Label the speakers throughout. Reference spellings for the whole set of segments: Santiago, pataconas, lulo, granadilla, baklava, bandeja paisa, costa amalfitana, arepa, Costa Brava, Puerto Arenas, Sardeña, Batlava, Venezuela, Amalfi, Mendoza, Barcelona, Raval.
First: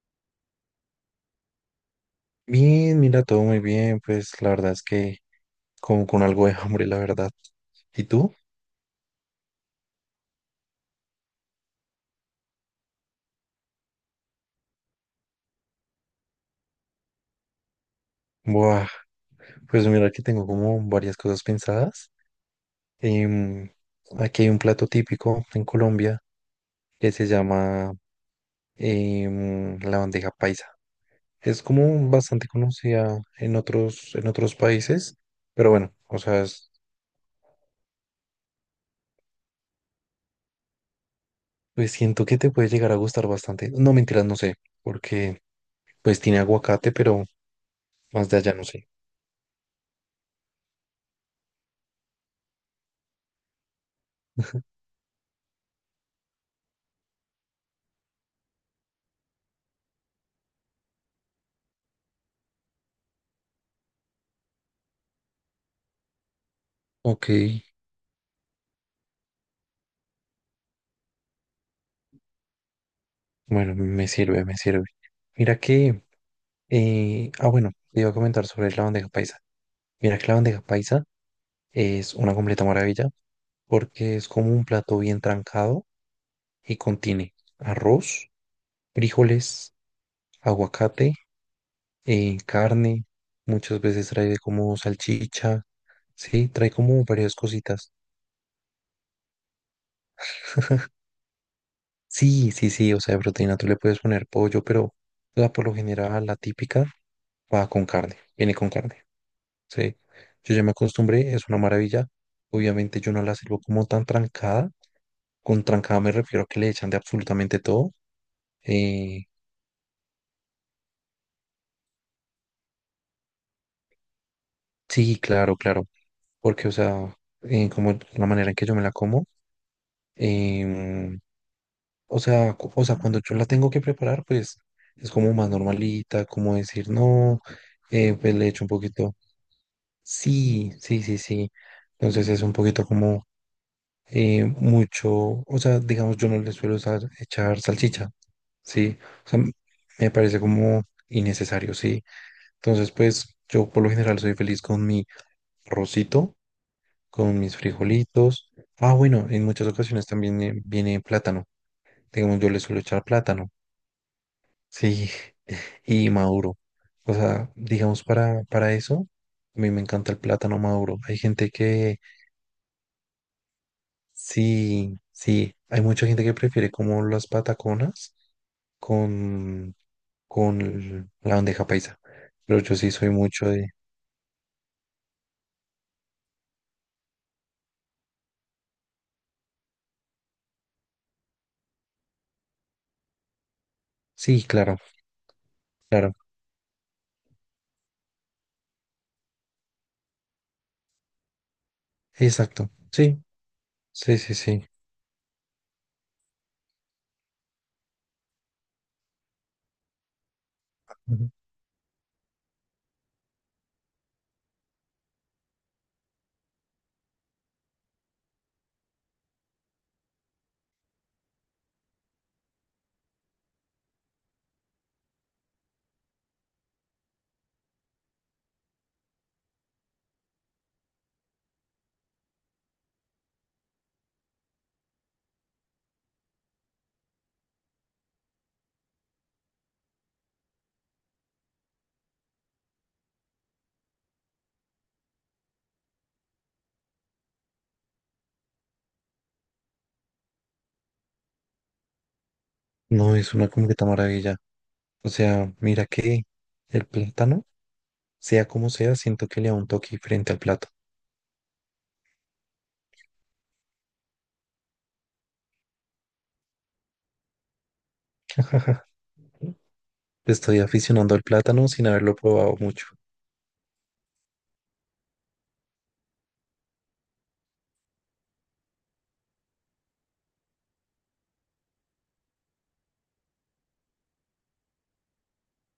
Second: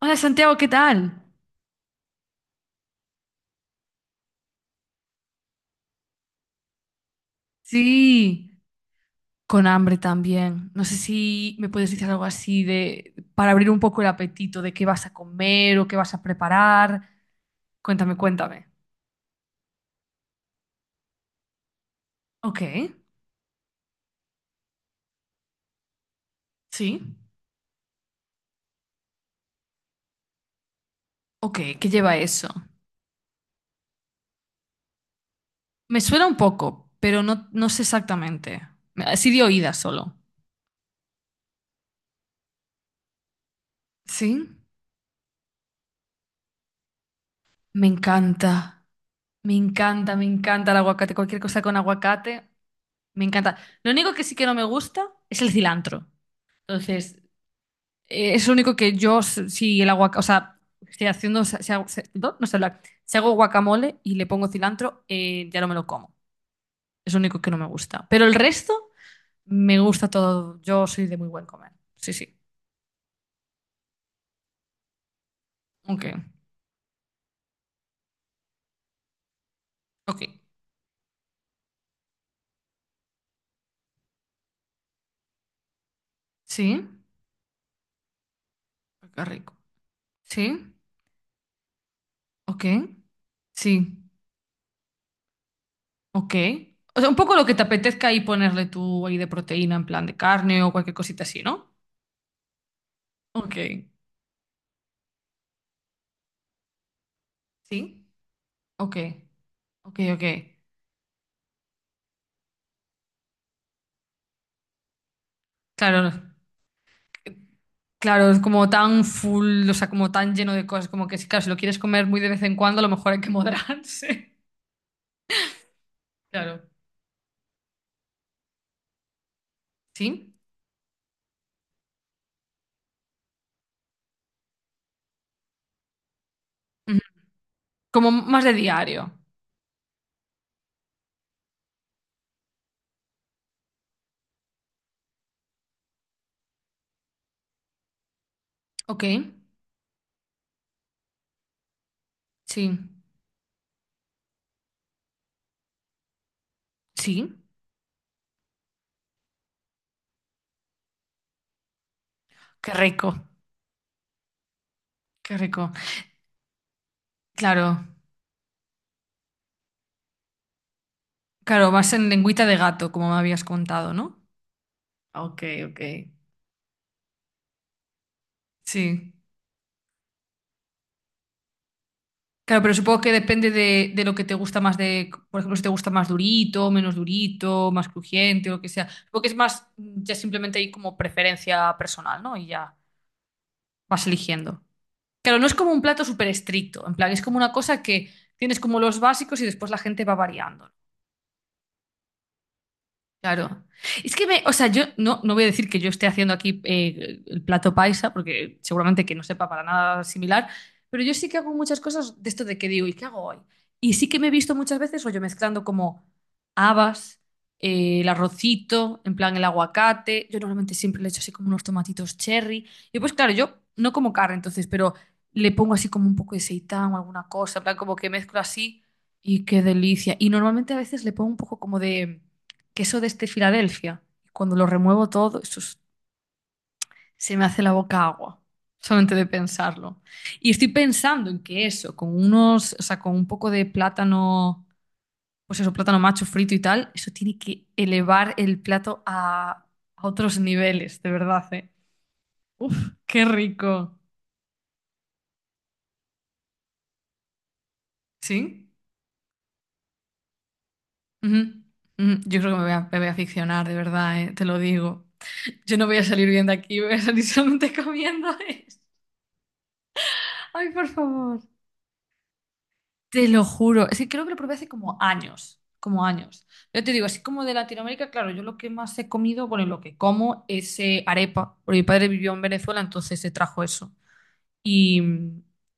Speaker 1: Hola Santiago, ¿qué tal?
Speaker 2: Bien, mira, todo muy bien, pues la verdad es que como con algo de hambre, la verdad. ¿Y tú?
Speaker 1: Sí, con hambre también. No sé si me puedes decir algo así de para abrir un poco el apetito de qué vas a comer o qué vas a preparar. Cuéntame, cuéntame.
Speaker 2: Buah, pues mira que tengo como varias cosas pensadas.
Speaker 1: Ok,
Speaker 2: Em, Aquí hay un plato típico en Colombia que
Speaker 1: sí.
Speaker 2: se llama la bandeja paisa.
Speaker 1: Ok,
Speaker 2: Es
Speaker 1: ¿qué
Speaker 2: como
Speaker 1: lleva
Speaker 2: bastante
Speaker 1: eso?
Speaker 2: conocida en otros, países, pero bueno,
Speaker 1: Me
Speaker 2: o
Speaker 1: suena un
Speaker 2: sea,
Speaker 1: poco, pero no, no sé exactamente. Así de oídas solo.
Speaker 2: pues siento que te puede llegar a gustar bastante. No, mentiras, no
Speaker 1: Sí,
Speaker 2: sé, porque pues tiene aguacate, pero
Speaker 1: me
Speaker 2: más de allá no
Speaker 1: encanta.
Speaker 2: sé.
Speaker 1: Me encanta, me encanta el aguacate. Cualquier cosa con aguacate, me encanta. Lo único que sí que no me gusta es el cilantro. Entonces, es lo único que yo, si el aguacate, o sea, estoy haciendo, si hago, no, no sé hablar. Si hago guacamole y le pongo cilantro, ya no me lo como. Es lo
Speaker 2: Ok.
Speaker 1: único que no me gusta. Pero el resto, me gusta todo. Yo soy de muy buen comer. Sí, sí.
Speaker 2: Bueno, me sirve, me sirve. Mira que,
Speaker 1: Ok.
Speaker 2: bueno, te iba a comentar sobre la bandeja paisa. Mira
Speaker 1: Ok.
Speaker 2: que la bandeja paisa es una completa maravilla porque es como un plato bien trancado y
Speaker 1: Sí.
Speaker 2: contiene arroz,
Speaker 1: Qué rico.
Speaker 2: frijoles,
Speaker 1: Sí.
Speaker 2: aguacate,
Speaker 1: Ok.
Speaker 2: carne, muchas
Speaker 1: Sí.
Speaker 2: veces trae como salchicha,
Speaker 1: Ok.
Speaker 2: sí, trae
Speaker 1: O
Speaker 2: como
Speaker 1: sea, un poco
Speaker 2: varias
Speaker 1: lo que te
Speaker 2: cositas.
Speaker 1: apetezca ahí ponerle tú ahí de proteína, en plan de carne o cualquier cosita así, ¿no?
Speaker 2: Sí, sí, sí, o sea, de proteína tú le
Speaker 1: Ok.
Speaker 2: puedes poner pollo, pero la, por lo general, la típica va con
Speaker 1: Sí.
Speaker 2: carne, viene con
Speaker 1: Ok.
Speaker 2: carne. Sí,
Speaker 1: Ok, ok.
Speaker 2: yo ya me acostumbré, es una maravilla. Obviamente yo no la sirvo como tan trancada. Con trancada
Speaker 1: Claro.
Speaker 2: me refiero a que le echan de absolutamente todo.
Speaker 1: Claro, es como tan
Speaker 2: Eh,
Speaker 1: full, o sea, como tan lleno de cosas, como que si, claro, si lo quieres comer muy de vez en cuando, a lo mejor hay que moderarse.
Speaker 2: sí, claro, claro.
Speaker 1: Claro.
Speaker 2: Porque, o sea, como la manera en que yo me la como,
Speaker 1: ¿Sí?
Speaker 2: em, o sea, o sea, cuando yo la tengo que preparar, pues es como más normalita, como decir,
Speaker 1: Ujú.
Speaker 2: no,
Speaker 1: Como
Speaker 2: pues
Speaker 1: más
Speaker 2: le
Speaker 1: de
Speaker 2: echo un
Speaker 1: diario.
Speaker 2: poquito. Sí, sí, sí, sí. Entonces es un poquito como mucho, o sea, digamos, yo no le suelo echar salchicha. Sí,
Speaker 1: Ok.
Speaker 2: o sea, me parece como innecesario, sí.
Speaker 1: Sí.
Speaker 2: Entonces, pues yo, por lo general, soy feliz con mi arrocito,
Speaker 1: Sí.
Speaker 2: con mis frijolitos. Ah, bueno, en muchas ocasiones también viene plátano. Digamos, yo le
Speaker 1: Qué
Speaker 2: suelo echar
Speaker 1: rico.
Speaker 2: plátano, sí,
Speaker 1: Qué rico.
Speaker 2: y maduro. O sea,
Speaker 1: Claro.
Speaker 2: digamos, para eso, a mí me encanta el plátano maduro. Hay gente
Speaker 1: Claro, más
Speaker 2: que,
Speaker 1: en lengüita de gato, como me habías contado, ¿no?
Speaker 2: sí,
Speaker 1: Ok,
Speaker 2: sí, hay
Speaker 1: ok.
Speaker 2: mucha gente que prefiere como las pataconas
Speaker 1: Sí.
Speaker 2: con con la bandeja paisa. Pero
Speaker 1: Claro, pero
Speaker 2: yo sí
Speaker 1: supongo
Speaker 2: soy
Speaker 1: que
Speaker 2: mucho
Speaker 1: depende
Speaker 2: de...
Speaker 1: de lo que te gusta más de, por ejemplo, si te gusta más durito, menos durito, más crujiente o lo que sea. Supongo que es más, ya simplemente hay como preferencia personal, ¿no? Y ya. Vas
Speaker 2: Sí,
Speaker 1: eligiendo.
Speaker 2: claro,
Speaker 1: Claro, no es como un plato
Speaker 2: claro.
Speaker 1: súper estricto, en plan, es como una cosa que tienes como los básicos y después la gente va variando.
Speaker 2: Exacto. Sí,
Speaker 1: Claro. Es
Speaker 2: sí,
Speaker 1: que
Speaker 2: sí,
Speaker 1: me, o
Speaker 2: sí.
Speaker 1: sea, yo no, no voy a decir que yo esté haciendo aquí el plato paisa, porque seguramente que no sepa para nada similar, pero yo sí
Speaker 2: Ujú.
Speaker 1: que hago muchas cosas de esto de que digo, ¿y qué hago hoy? Y sí que me he visto muchas veces, o yo mezclando como habas, el arrocito, en plan el aguacate. Yo normalmente siempre le echo así como unos tomatitos cherry. Y pues claro, yo no como carne entonces, pero le pongo así como un poco de seitán o alguna cosa, en plan como que mezclo así y qué delicia. Y normalmente a veces le pongo un poco como de queso de este Filadelfia. Cuando lo remuevo todo, se me hace la boca agua, solamente de pensarlo. Y estoy pensando en que eso, con unos, o sea, con un poco de plátano, pues eso, plátano macho frito y tal, eso tiene que elevar el plato a otros niveles, de verdad, ¿eh?
Speaker 2: No,
Speaker 1: Qué
Speaker 2: es una completa
Speaker 1: rico.
Speaker 2: maravilla. O sea, mira que el plátano, sea
Speaker 1: ¿Sí?
Speaker 2: como sea, siento que le da un toque frente al plato.
Speaker 1: Ujú, ujú. Yo creo que me voy a aficionar, de verdad, ¿eh? Te lo digo. Yo no voy a salir bien de aquí, voy a salir solamente comiendo esto.
Speaker 2: Estoy
Speaker 1: Ay, por
Speaker 2: aficionando al
Speaker 1: favor.
Speaker 2: plátano sin haberlo probado mucho.
Speaker 1: Te lo juro, es que creo que lo probé hace como años, como años. Yo te digo, así como de Latinoamérica, claro, yo lo que más he comido, bueno, y lo que como es arepa, porque mi padre vivió en Venezuela, entonces se trajo eso. Y,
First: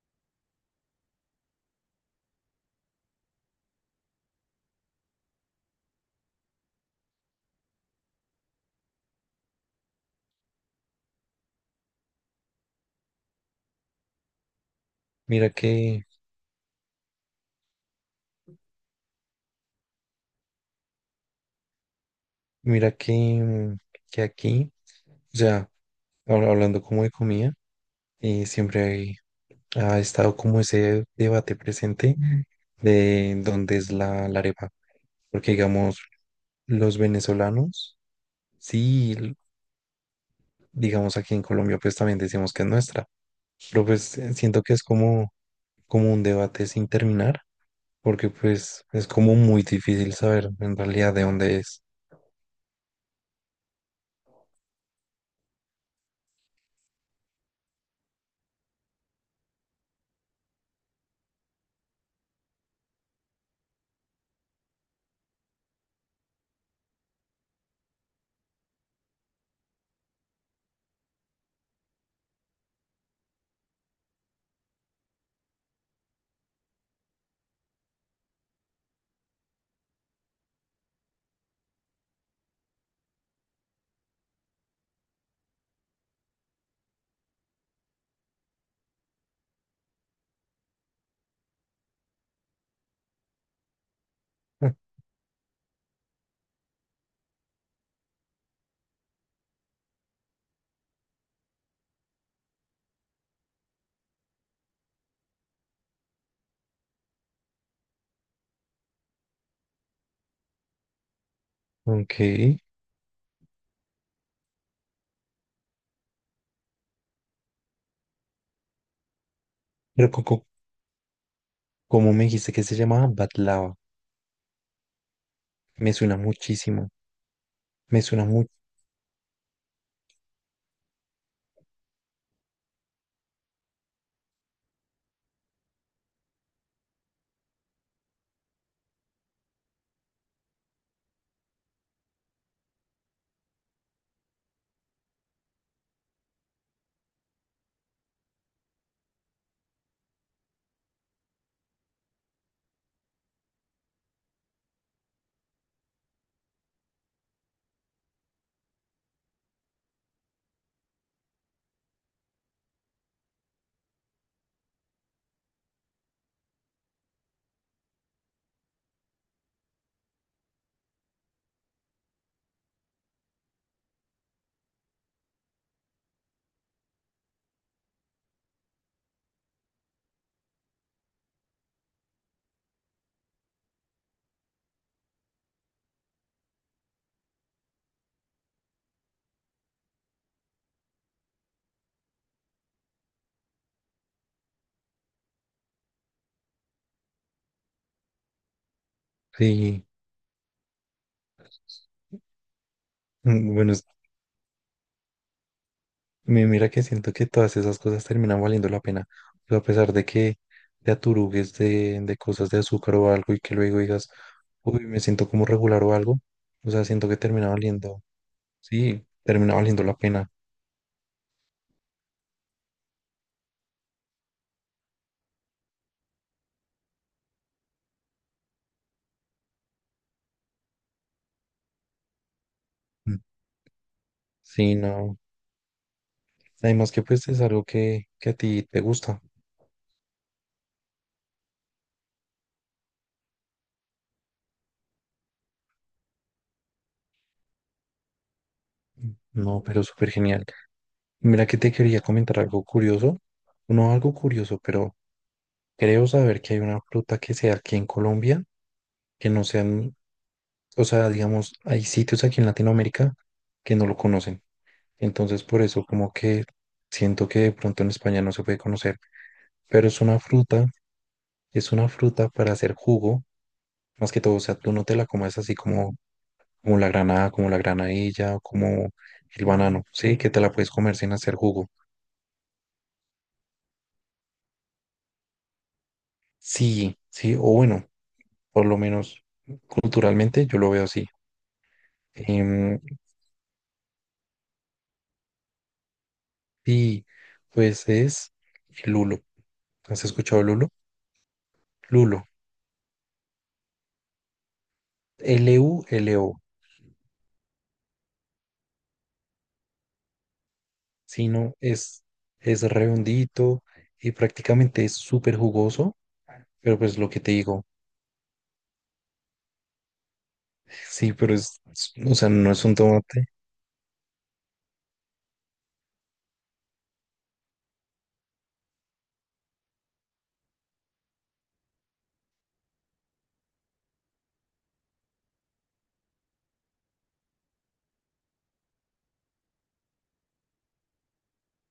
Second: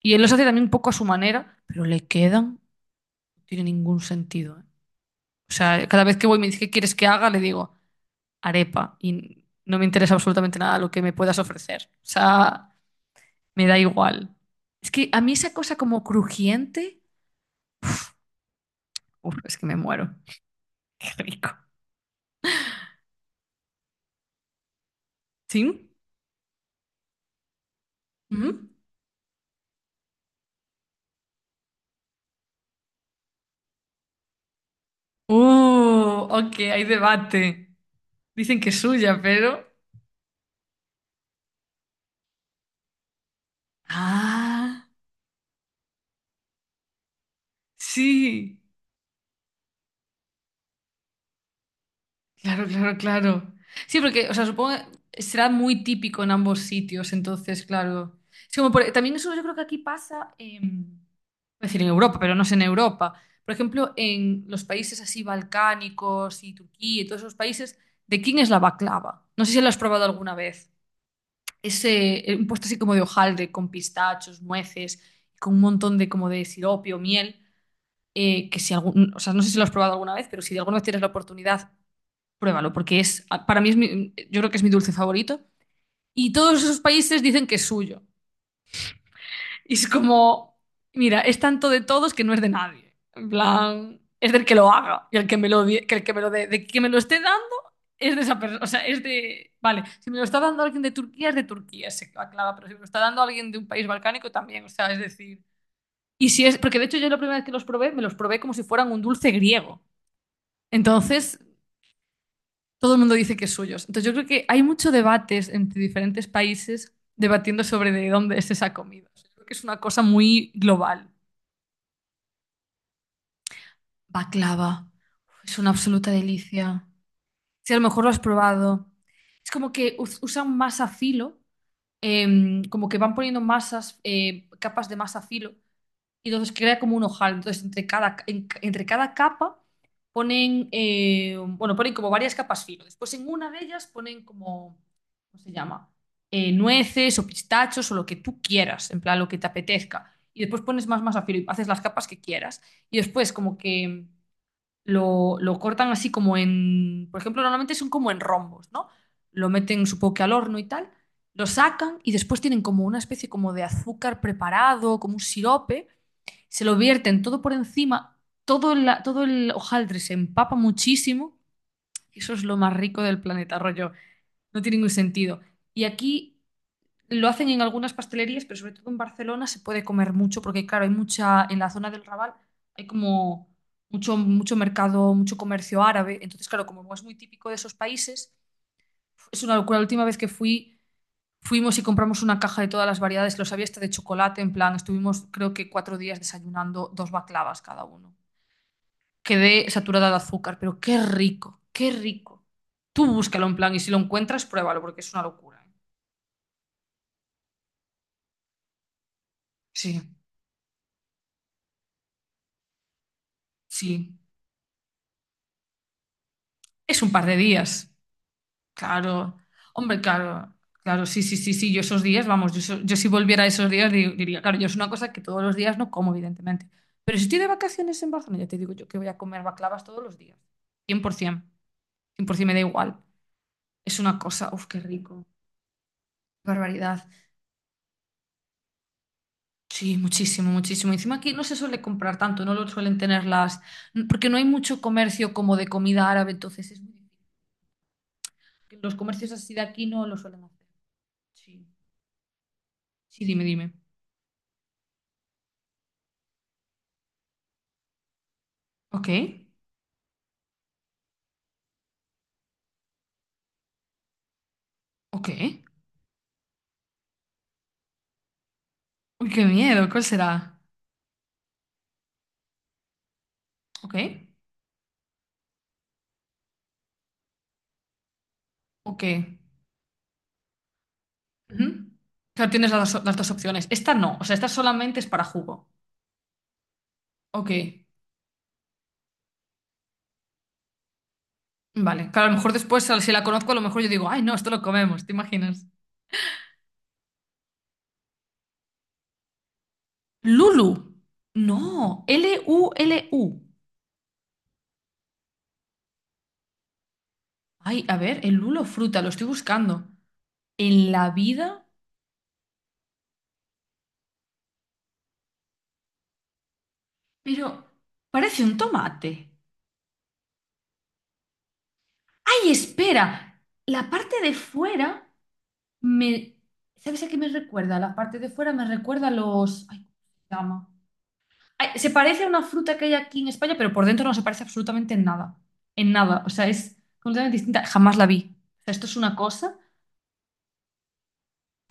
Speaker 1: y él los hace también un poco a su manera, pero le quedan, no tiene ningún sentido. ¿Eh? O sea, cada vez que voy y me dice, ¿qué quieres que haga? Le digo, arepa, y no me interesa absolutamente nada lo que me puedas ofrecer. O sea, me da igual. Es que a mí
Speaker 2: Mira
Speaker 1: esa cosa como
Speaker 2: que,
Speaker 1: crujiente, uf, es que me muero. Qué rico.
Speaker 2: mira que, que aquí, o sea,
Speaker 1: ¿Sí?
Speaker 2: hablando como de comida, y
Speaker 1: Ujú.
Speaker 2: siempre ha estado como ese debate presente, ujú, de dónde es la arepa. Porque digamos,
Speaker 1: Ok, hay
Speaker 2: los
Speaker 1: debate.
Speaker 2: venezolanos,
Speaker 1: Dicen que es
Speaker 2: sí,
Speaker 1: suya, pero...
Speaker 2: digamos aquí en Colombia, pues también decimos que es nuestra, pero pues siento que es
Speaker 1: Ah,
Speaker 2: como un debate sin terminar, porque
Speaker 1: sí.
Speaker 2: pues es como muy difícil saber en realidad de dónde es.
Speaker 1: Claro, claro, claro. Sí, porque, o sea, supongo que será muy típico en ambos sitios, entonces, claro. Es como también eso yo creo que aquí pasa, iba a decir en Europa, pero no es en Europa. Por ejemplo, en los países así balcánicos y Turquía y todos esos países, ¿de quién es la baklava? No sé si lo has probado alguna vez. Ese, un postre así como de hojaldre, con pistachos, nueces, con un montón de como de sirope o miel, que si algún, o sea, no sé si lo has probado alguna vez, pero si de alguna vez tienes la oportunidad, pruébalo, porque es, para mí, yo creo que es mi dulce favorito. Y todos esos países dicen que es suyo. Y es como, mira, es tanto de todos que no es de nadie. En plan, es del que lo
Speaker 2: Ah,
Speaker 1: haga y el que me lo, que el que me lo dé. De que me lo esté dando es de esa persona. O sea, es de. Vale, si me lo está dando alguien de Turquía, es de Turquía, se aclara, pero si me lo está dando alguien de un país balcánico también. O sea, es decir. Y si es. Porque de hecho, yo la primera vez que los probé, me los probé como si fueran un dulce griego. Entonces,
Speaker 2: ok,
Speaker 1: todo el mundo dice que es suyos. Entonces, yo creo que hay mucho debates entre diferentes países debatiendo sobre de dónde es esa comida. O sea, yo creo que es una cosa
Speaker 2: pero
Speaker 1: muy global.
Speaker 2: como me dijiste que se llamaba Batlava,
Speaker 1: Baklava. Es una
Speaker 2: me
Speaker 1: absoluta
Speaker 2: suena
Speaker 1: delicia.
Speaker 2: muchísimo,
Speaker 1: Si a lo
Speaker 2: me
Speaker 1: mejor lo has
Speaker 2: suena mucho,
Speaker 1: probado. Es como que usan masa filo, como que van poniendo masas, capas de masa filo, y entonces crea como un ojal. Entonces, entre cada, entre cada capa ponen, bueno, ponen como varias capas filo. Después en una de ellas ponen como, ¿cómo se llama? Nueces o pistachos o lo que tú quieras, en plan lo que te apetezca. Y después pones más masa filo y haces las capas que quieras. Y después como que lo cortan así como en, por ejemplo, normalmente son como en rombos, ¿no? Lo meten, supongo que al horno y tal, lo sacan y después tienen como una especie como de azúcar preparado, como un sirope, se lo vierten todo por encima, todo la, todo el hojaldre se empapa muchísimo, y eso es lo más rico del planeta, rollo, no tiene ningún sentido. Y aquí lo hacen en algunas pastelerías, pero sobre todo en Barcelona se puede comer mucho porque, claro, hay mucha, en la zona del Raval hay como mucho, mucho mercado, mucho comercio árabe. Entonces, claro, como es muy típico de esos países, es una locura. La última vez que fui, fuimos y compramos una caja de todas las variedades, los había hasta de chocolate, en plan, estuvimos creo que 4 días desayunando 2 baklavas cada uno. Quedé
Speaker 2: sí.
Speaker 1: saturada de azúcar, pero qué rico, qué rico. Tú búscalo
Speaker 2: Mm,
Speaker 1: en plan
Speaker 2: bueno,
Speaker 1: y si lo encuentras, pruébalo porque es una locura. ¿Eh?
Speaker 2: Mira que siento que todas esas cosas terminan valiendo la pena. O sea, a pesar
Speaker 1: Sí,
Speaker 2: de que te aturugues de, cosas de azúcar o algo y que luego digas,
Speaker 1: sí.
Speaker 2: uy, me siento como regular o algo. O sea,
Speaker 1: Es
Speaker 2: siento
Speaker 1: un
Speaker 2: que
Speaker 1: par de
Speaker 2: termina
Speaker 1: días.
Speaker 2: valiendo, sí,
Speaker 1: Claro,
Speaker 2: termina valiendo la
Speaker 1: hombre,
Speaker 2: pena.
Speaker 1: claro, claro, sí, sí, sí, sí, yo esos días, vamos, yo, yo si volviera a esos días, diría, claro, yo es una cosa que todos los días no como, evidentemente, pero si estoy de vacaciones en Barcelona, ya te digo yo que voy a comer baklavas todos los días, por ciento, cien por 100% me da igual,
Speaker 2: Mm.
Speaker 1: es una cosa, uf,
Speaker 2: Sí,
Speaker 1: qué
Speaker 2: no.
Speaker 1: rico, qué
Speaker 2: Además que
Speaker 1: barbaridad,
Speaker 2: pues es algo que a ti te gusta.
Speaker 1: sí, muchísimo, muchísimo, encima aquí no se suele comprar tanto, no lo suelen tener las, porque no hay mucho comercio como de comida árabe, entonces es muy difícil, los
Speaker 2: Mm.
Speaker 1: comercios así de
Speaker 2: No, pero
Speaker 1: aquí no
Speaker 2: súper
Speaker 1: lo suelen
Speaker 2: genial.
Speaker 1: hacer,
Speaker 2: Mira que
Speaker 1: sí,
Speaker 2: te quería comentar algo curioso.
Speaker 1: sí, dime, dime,
Speaker 2: No algo curioso, pero creo saber que hay una fruta que sea aquí en Colombia,
Speaker 1: ok,
Speaker 2: que no sea, o sea, digamos, hay sitios aquí en Latinoamérica que no lo conocen.
Speaker 1: ok.
Speaker 2: Entonces, por eso como que siento que de pronto en España no se puede conocer,
Speaker 1: Uy, qué
Speaker 2: pero
Speaker 1: miedo, ¿cuál será?
Speaker 2: es una fruta para hacer jugo,
Speaker 1: ¿Ok?
Speaker 2: más que todo. O sea, tú no te la comes así como, como la granada, como la granadilla, o como
Speaker 1: ¿Ok?
Speaker 2: el banano, ¿sí? Que te la puedes comer sin hacer
Speaker 1: Ujú.
Speaker 2: jugo.
Speaker 1: Claro, tienes dos las dos opciones. Esta no, o sea, esta solamente es para jugo.
Speaker 2: Sí, sí, o
Speaker 1: Ok,
Speaker 2: bueno, por lo menos culturalmente yo lo veo así.
Speaker 1: vale. Claro, a lo mejor
Speaker 2: Em,
Speaker 1: después, si la conozco, a lo mejor yo digo, ay, no, esto lo comemos, ¿te imaginas?
Speaker 2: y pues es el lulo. ¿Has escuchado el
Speaker 1: Lulu.
Speaker 2: lulo?
Speaker 1: No,
Speaker 2: Lulo.
Speaker 1: L-U-L-U.
Speaker 2: Lulo,
Speaker 1: Ay, a ver, el lulo fruta, lo estoy buscando. En la
Speaker 2: sino
Speaker 1: vida,
Speaker 2: es redondito y prácticamente es súper jugoso, pero pues lo que te
Speaker 1: pero
Speaker 2: digo,
Speaker 1: parece un tomate.
Speaker 2: sí, pero o sea,
Speaker 1: Ay,
Speaker 2: no es un tomate,
Speaker 1: espera, la parte de fuera. Me, ¿sabes a qué me recuerda? La parte de fuera me recuerda a los... Ay, ¿cómo se llama? Ay, se parece a una fruta que hay aquí en España, pero por dentro no se parece absolutamente en nada. En nada. O sea, es completamente distinta. Jamás la vi. O sea, esto es una cosa.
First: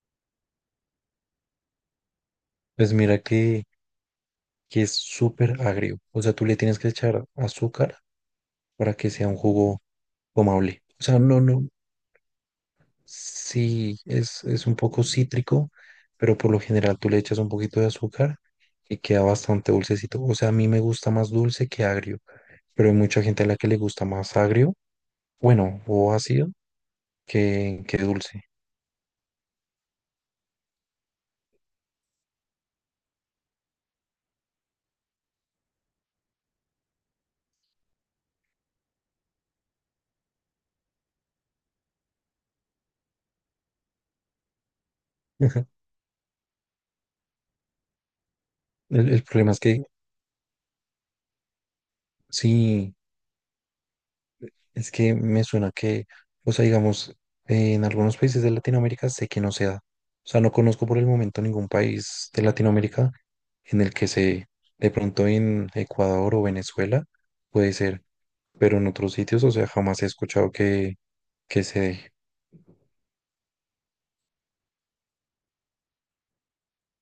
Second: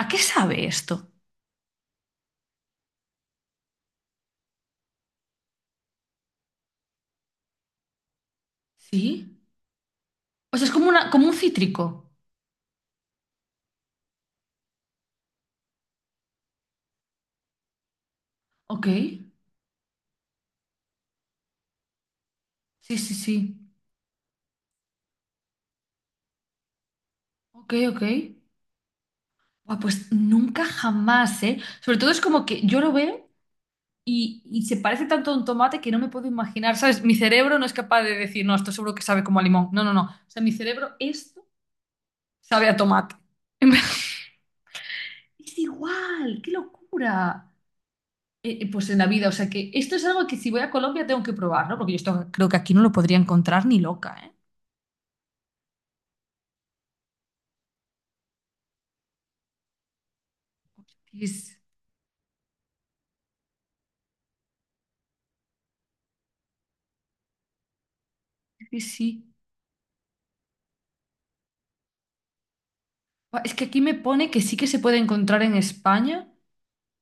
Speaker 1: ¿A qué sabe esto?
Speaker 2: pues mira que, es súper agrio, o sea, tú le tienes que echar azúcar para que sea un
Speaker 1: ¿Sí?
Speaker 2: jugo
Speaker 1: O sea, es
Speaker 2: tomable,
Speaker 1: como,
Speaker 2: o
Speaker 1: una,
Speaker 2: sea,
Speaker 1: como un
Speaker 2: no, no,
Speaker 1: cítrico.
Speaker 2: sí, es, un poco cítrico, pero por lo general tú le echas un poquito de azúcar
Speaker 1: Ok.
Speaker 2: y queda bastante dulcecito. O sea, a mí me gusta más dulce que agrio, pero hay
Speaker 1: Sí, sí,
Speaker 2: mucha gente a la
Speaker 1: sí.
Speaker 2: que le gusta más agrio. Bueno, o ácido
Speaker 1: Ok,
Speaker 2: que,
Speaker 1: ok.
Speaker 2: dulce.
Speaker 1: Buah, pues nunca jamás, ¿eh? Sobre todo es como que yo lo veo. Y se parece tanto a un tomate que no me puedo imaginar, ¿sabes? Mi cerebro no es capaz de decir, no, esto seguro que sabe como a limón. No, no, no. O sea, mi cerebro, esto sabe a tomate. Es igual, qué locura. Pues en la
Speaker 2: El
Speaker 1: vida, o sea
Speaker 2: problema es
Speaker 1: que
Speaker 2: que
Speaker 1: esto es algo que si voy a Colombia tengo que probar, ¿no? Porque yo esto creo que aquí no lo
Speaker 2: sí,
Speaker 1: podría encontrar ni loca, ¿eh?
Speaker 2: es que me suena que, o sea, digamos, en algunos países de Latinoamérica sé que no se da. O sea, no conozco por el momento
Speaker 1: Es,
Speaker 2: ningún país de Latinoamérica en el que se, de pronto en Ecuador o Venezuela, puede ser, pero en
Speaker 1: es
Speaker 2: otros
Speaker 1: sí.
Speaker 2: sitios, o sea, jamás he escuchado que, se dé.
Speaker 1: Buah, es que aquí me pone que sí que se puede encontrar en España,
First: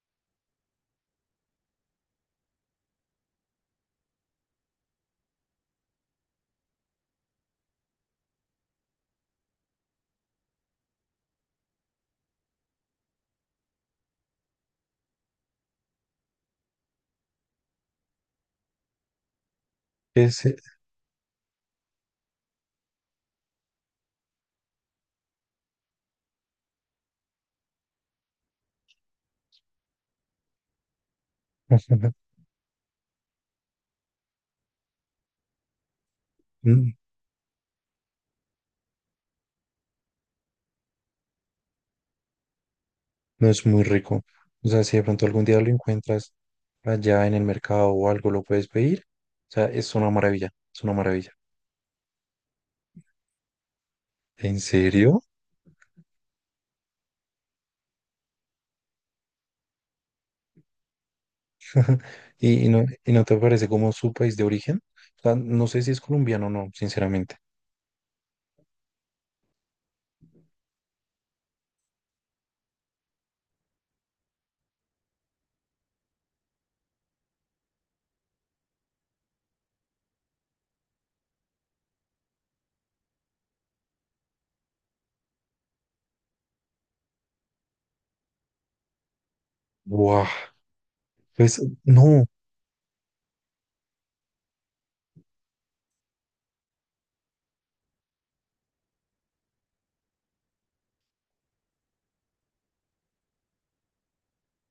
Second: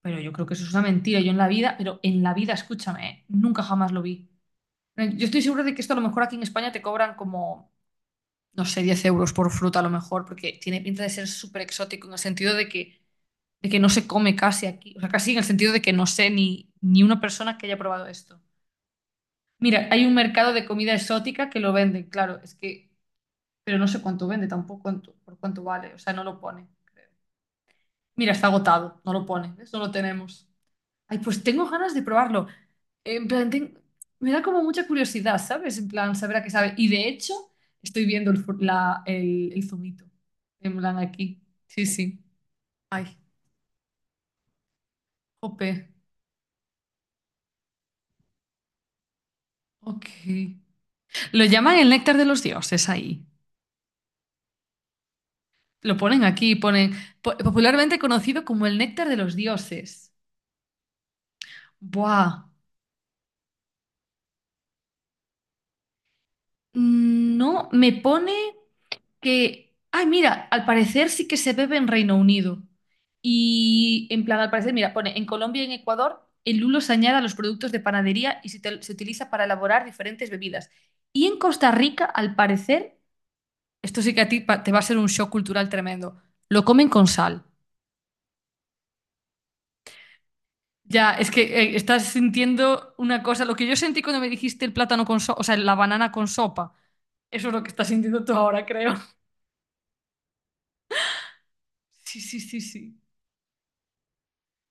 Speaker 1: pero yo creo que eso es una mentira. Yo en la vida, pero en la vida, escúchame, ¿eh? Nunca jamás lo vi. Yo estoy segura de que esto a lo mejor aquí en España te cobran como, no sé, 10 euros por fruta a lo mejor, porque tiene pinta de ser súper exótico en el sentido de que no se come casi aquí. O sea, casi en el sentido de que no sé ni, ni una persona que haya probado esto. Mira, hay un
Speaker 2: Que
Speaker 1: mercado
Speaker 2: se-
Speaker 1: de comida exótica que lo venden, claro, es que, pero no sé cuánto vende tampoco, por cuánto vale, o sea, no lo pone, creo. Mira, está agotado, no lo pone, eso lo tenemos. Ay, pues tengo ganas de probarlo. En plan, me da como mucha curiosidad, ¿sabes? En plan, saber a qué sabe. Y
Speaker 2: Mm,
Speaker 1: de hecho, estoy viendo el, el zumito. En plan, aquí. Sí, sí. Ay,
Speaker 2: No es muy rico. O sea, si de pronto algún día lo
Speaker 1: jope.
Speaker 2: encuentras allá en el mercado o algo, lo puedes pedir. O sea, es una maravilla,
Speaker 1: Ok.
Speaker 2: es una maravilla.
Speaker 1: Lo llaman el néctar de los dioses ahí.
Speaker 2: ¿En serio?
Speaker 1: Lo ponen aquí, ponen popularmente conocido como el néctar de los dioses. Buah.
Speaker 2: ¿Y no te parece como su país de origen? O sea, no sé si es colombiano o no, sinceramente.
Speaker 1: No, me pone. Que, ay, mira, al parecer sí que se bebe en Reino Unido. Y en plan, al parecer, mira, pone, en Colombia y en Ecuador, el lulo se añade a los productos de panadería y se se utiliza para elaborar diferentes bebidas. Y en Costa Rica, al parecer, esto sí que a ti te va a ser un shock cultural tremendo, lo comen con sal.
Speaker 2: ¡Guau!
Speaker 1: Ya, es que
Speaker 2: Pues
Speaker 1: estás
Speaker 2: no,
Speaker 1: sintiendo una cosa, lo que yo sentí cuando me dijiste el plátano con sopa, o sea, la banana con sopa, eso es lo que estás sintiendo tú ahora, creo. Sí, sí, sí, sí.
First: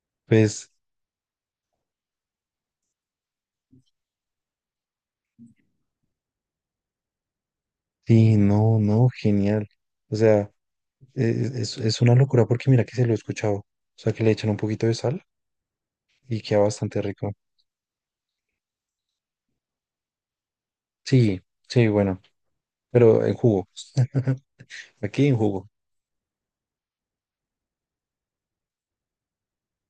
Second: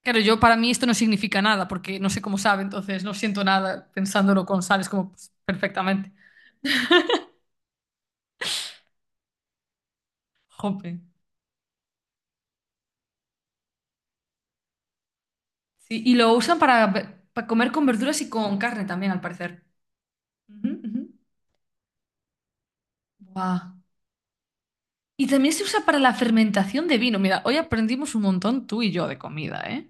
Speaker 1: Claro, yo para mí
Speaker 2: pues
Speaker 1: esto no significa nada, porque no sé cómo sabe, entonces no siento nada pensándolo con sal, es como pues, perfectamente.
Speaker 2: sí, no, no, genial. O sea,
Speaker 1: Jope.
Speaker 2: es una locura porque mira que se lo he escuchado. O sea, que le echan un poquito de sal
Speaker 1: Sí, y lo
Speaker 2: y
Speaker 1: usan
Speaker 2: queda
Speaker 1: para,
Speaker 2: bastante rico.
Speaker 1: para comer con verduras y con carne también, al parecer. Ujú, ujú.
Speaker 2: Sí, sí, bueno, pero en jugo.
Speaker 1: Buah.
Speaker 2: Aquí
Speaker 1: Y
Speaker 2: en
Speaker 1: también se
Speaker 2: jugo.
Speaker 1: usa para la fermentación de vino. Mira, hoy aprendimos un montón tú y yo de comida, ¿eh?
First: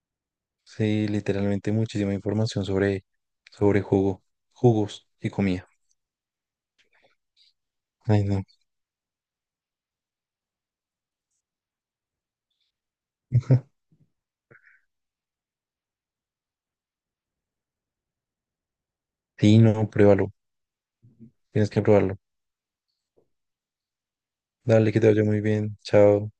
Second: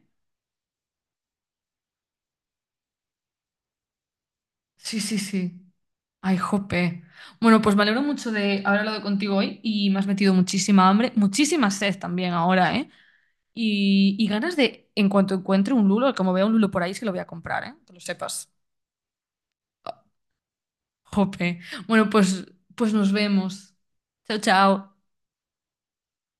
Speaker 2: Sí, literalmente muchísima información sobre, sobre jugo,
Speaker 1: Sí,
Speaker 2: jugos
Speaker 1: sí,
Speaker 2: y
Speaker 1: sí.
Speaker 2: comida.
Speaker 1: Ay, jope. Bueno, pues me alegro
Speaker 2: Ay,
Speaker 1: mucho
Speaker 2: no.
Speaker 1: de haber hablado contigo hoy y me has metido muchísima hambre, muchísima sed también ahora, ¿eh? Y ganas de, en cuanto encuentre un lulo, como vea un lulo por ahí, es que lo voy a comprar, ¿eh? Que lo sepas.
Speaker 2: Sí, no, pruébalo.
Speaker 1: Jope.
Speaker 2: Tienes que
Speaker 1: Bueno,
Speaker 2: probarlo.
Speaker 1: pues, pues nos vemos. Chao,
Speaker 2: Dale,
Speaker 1: chao.
Speaker 2: que te vaya muy bien. Chao.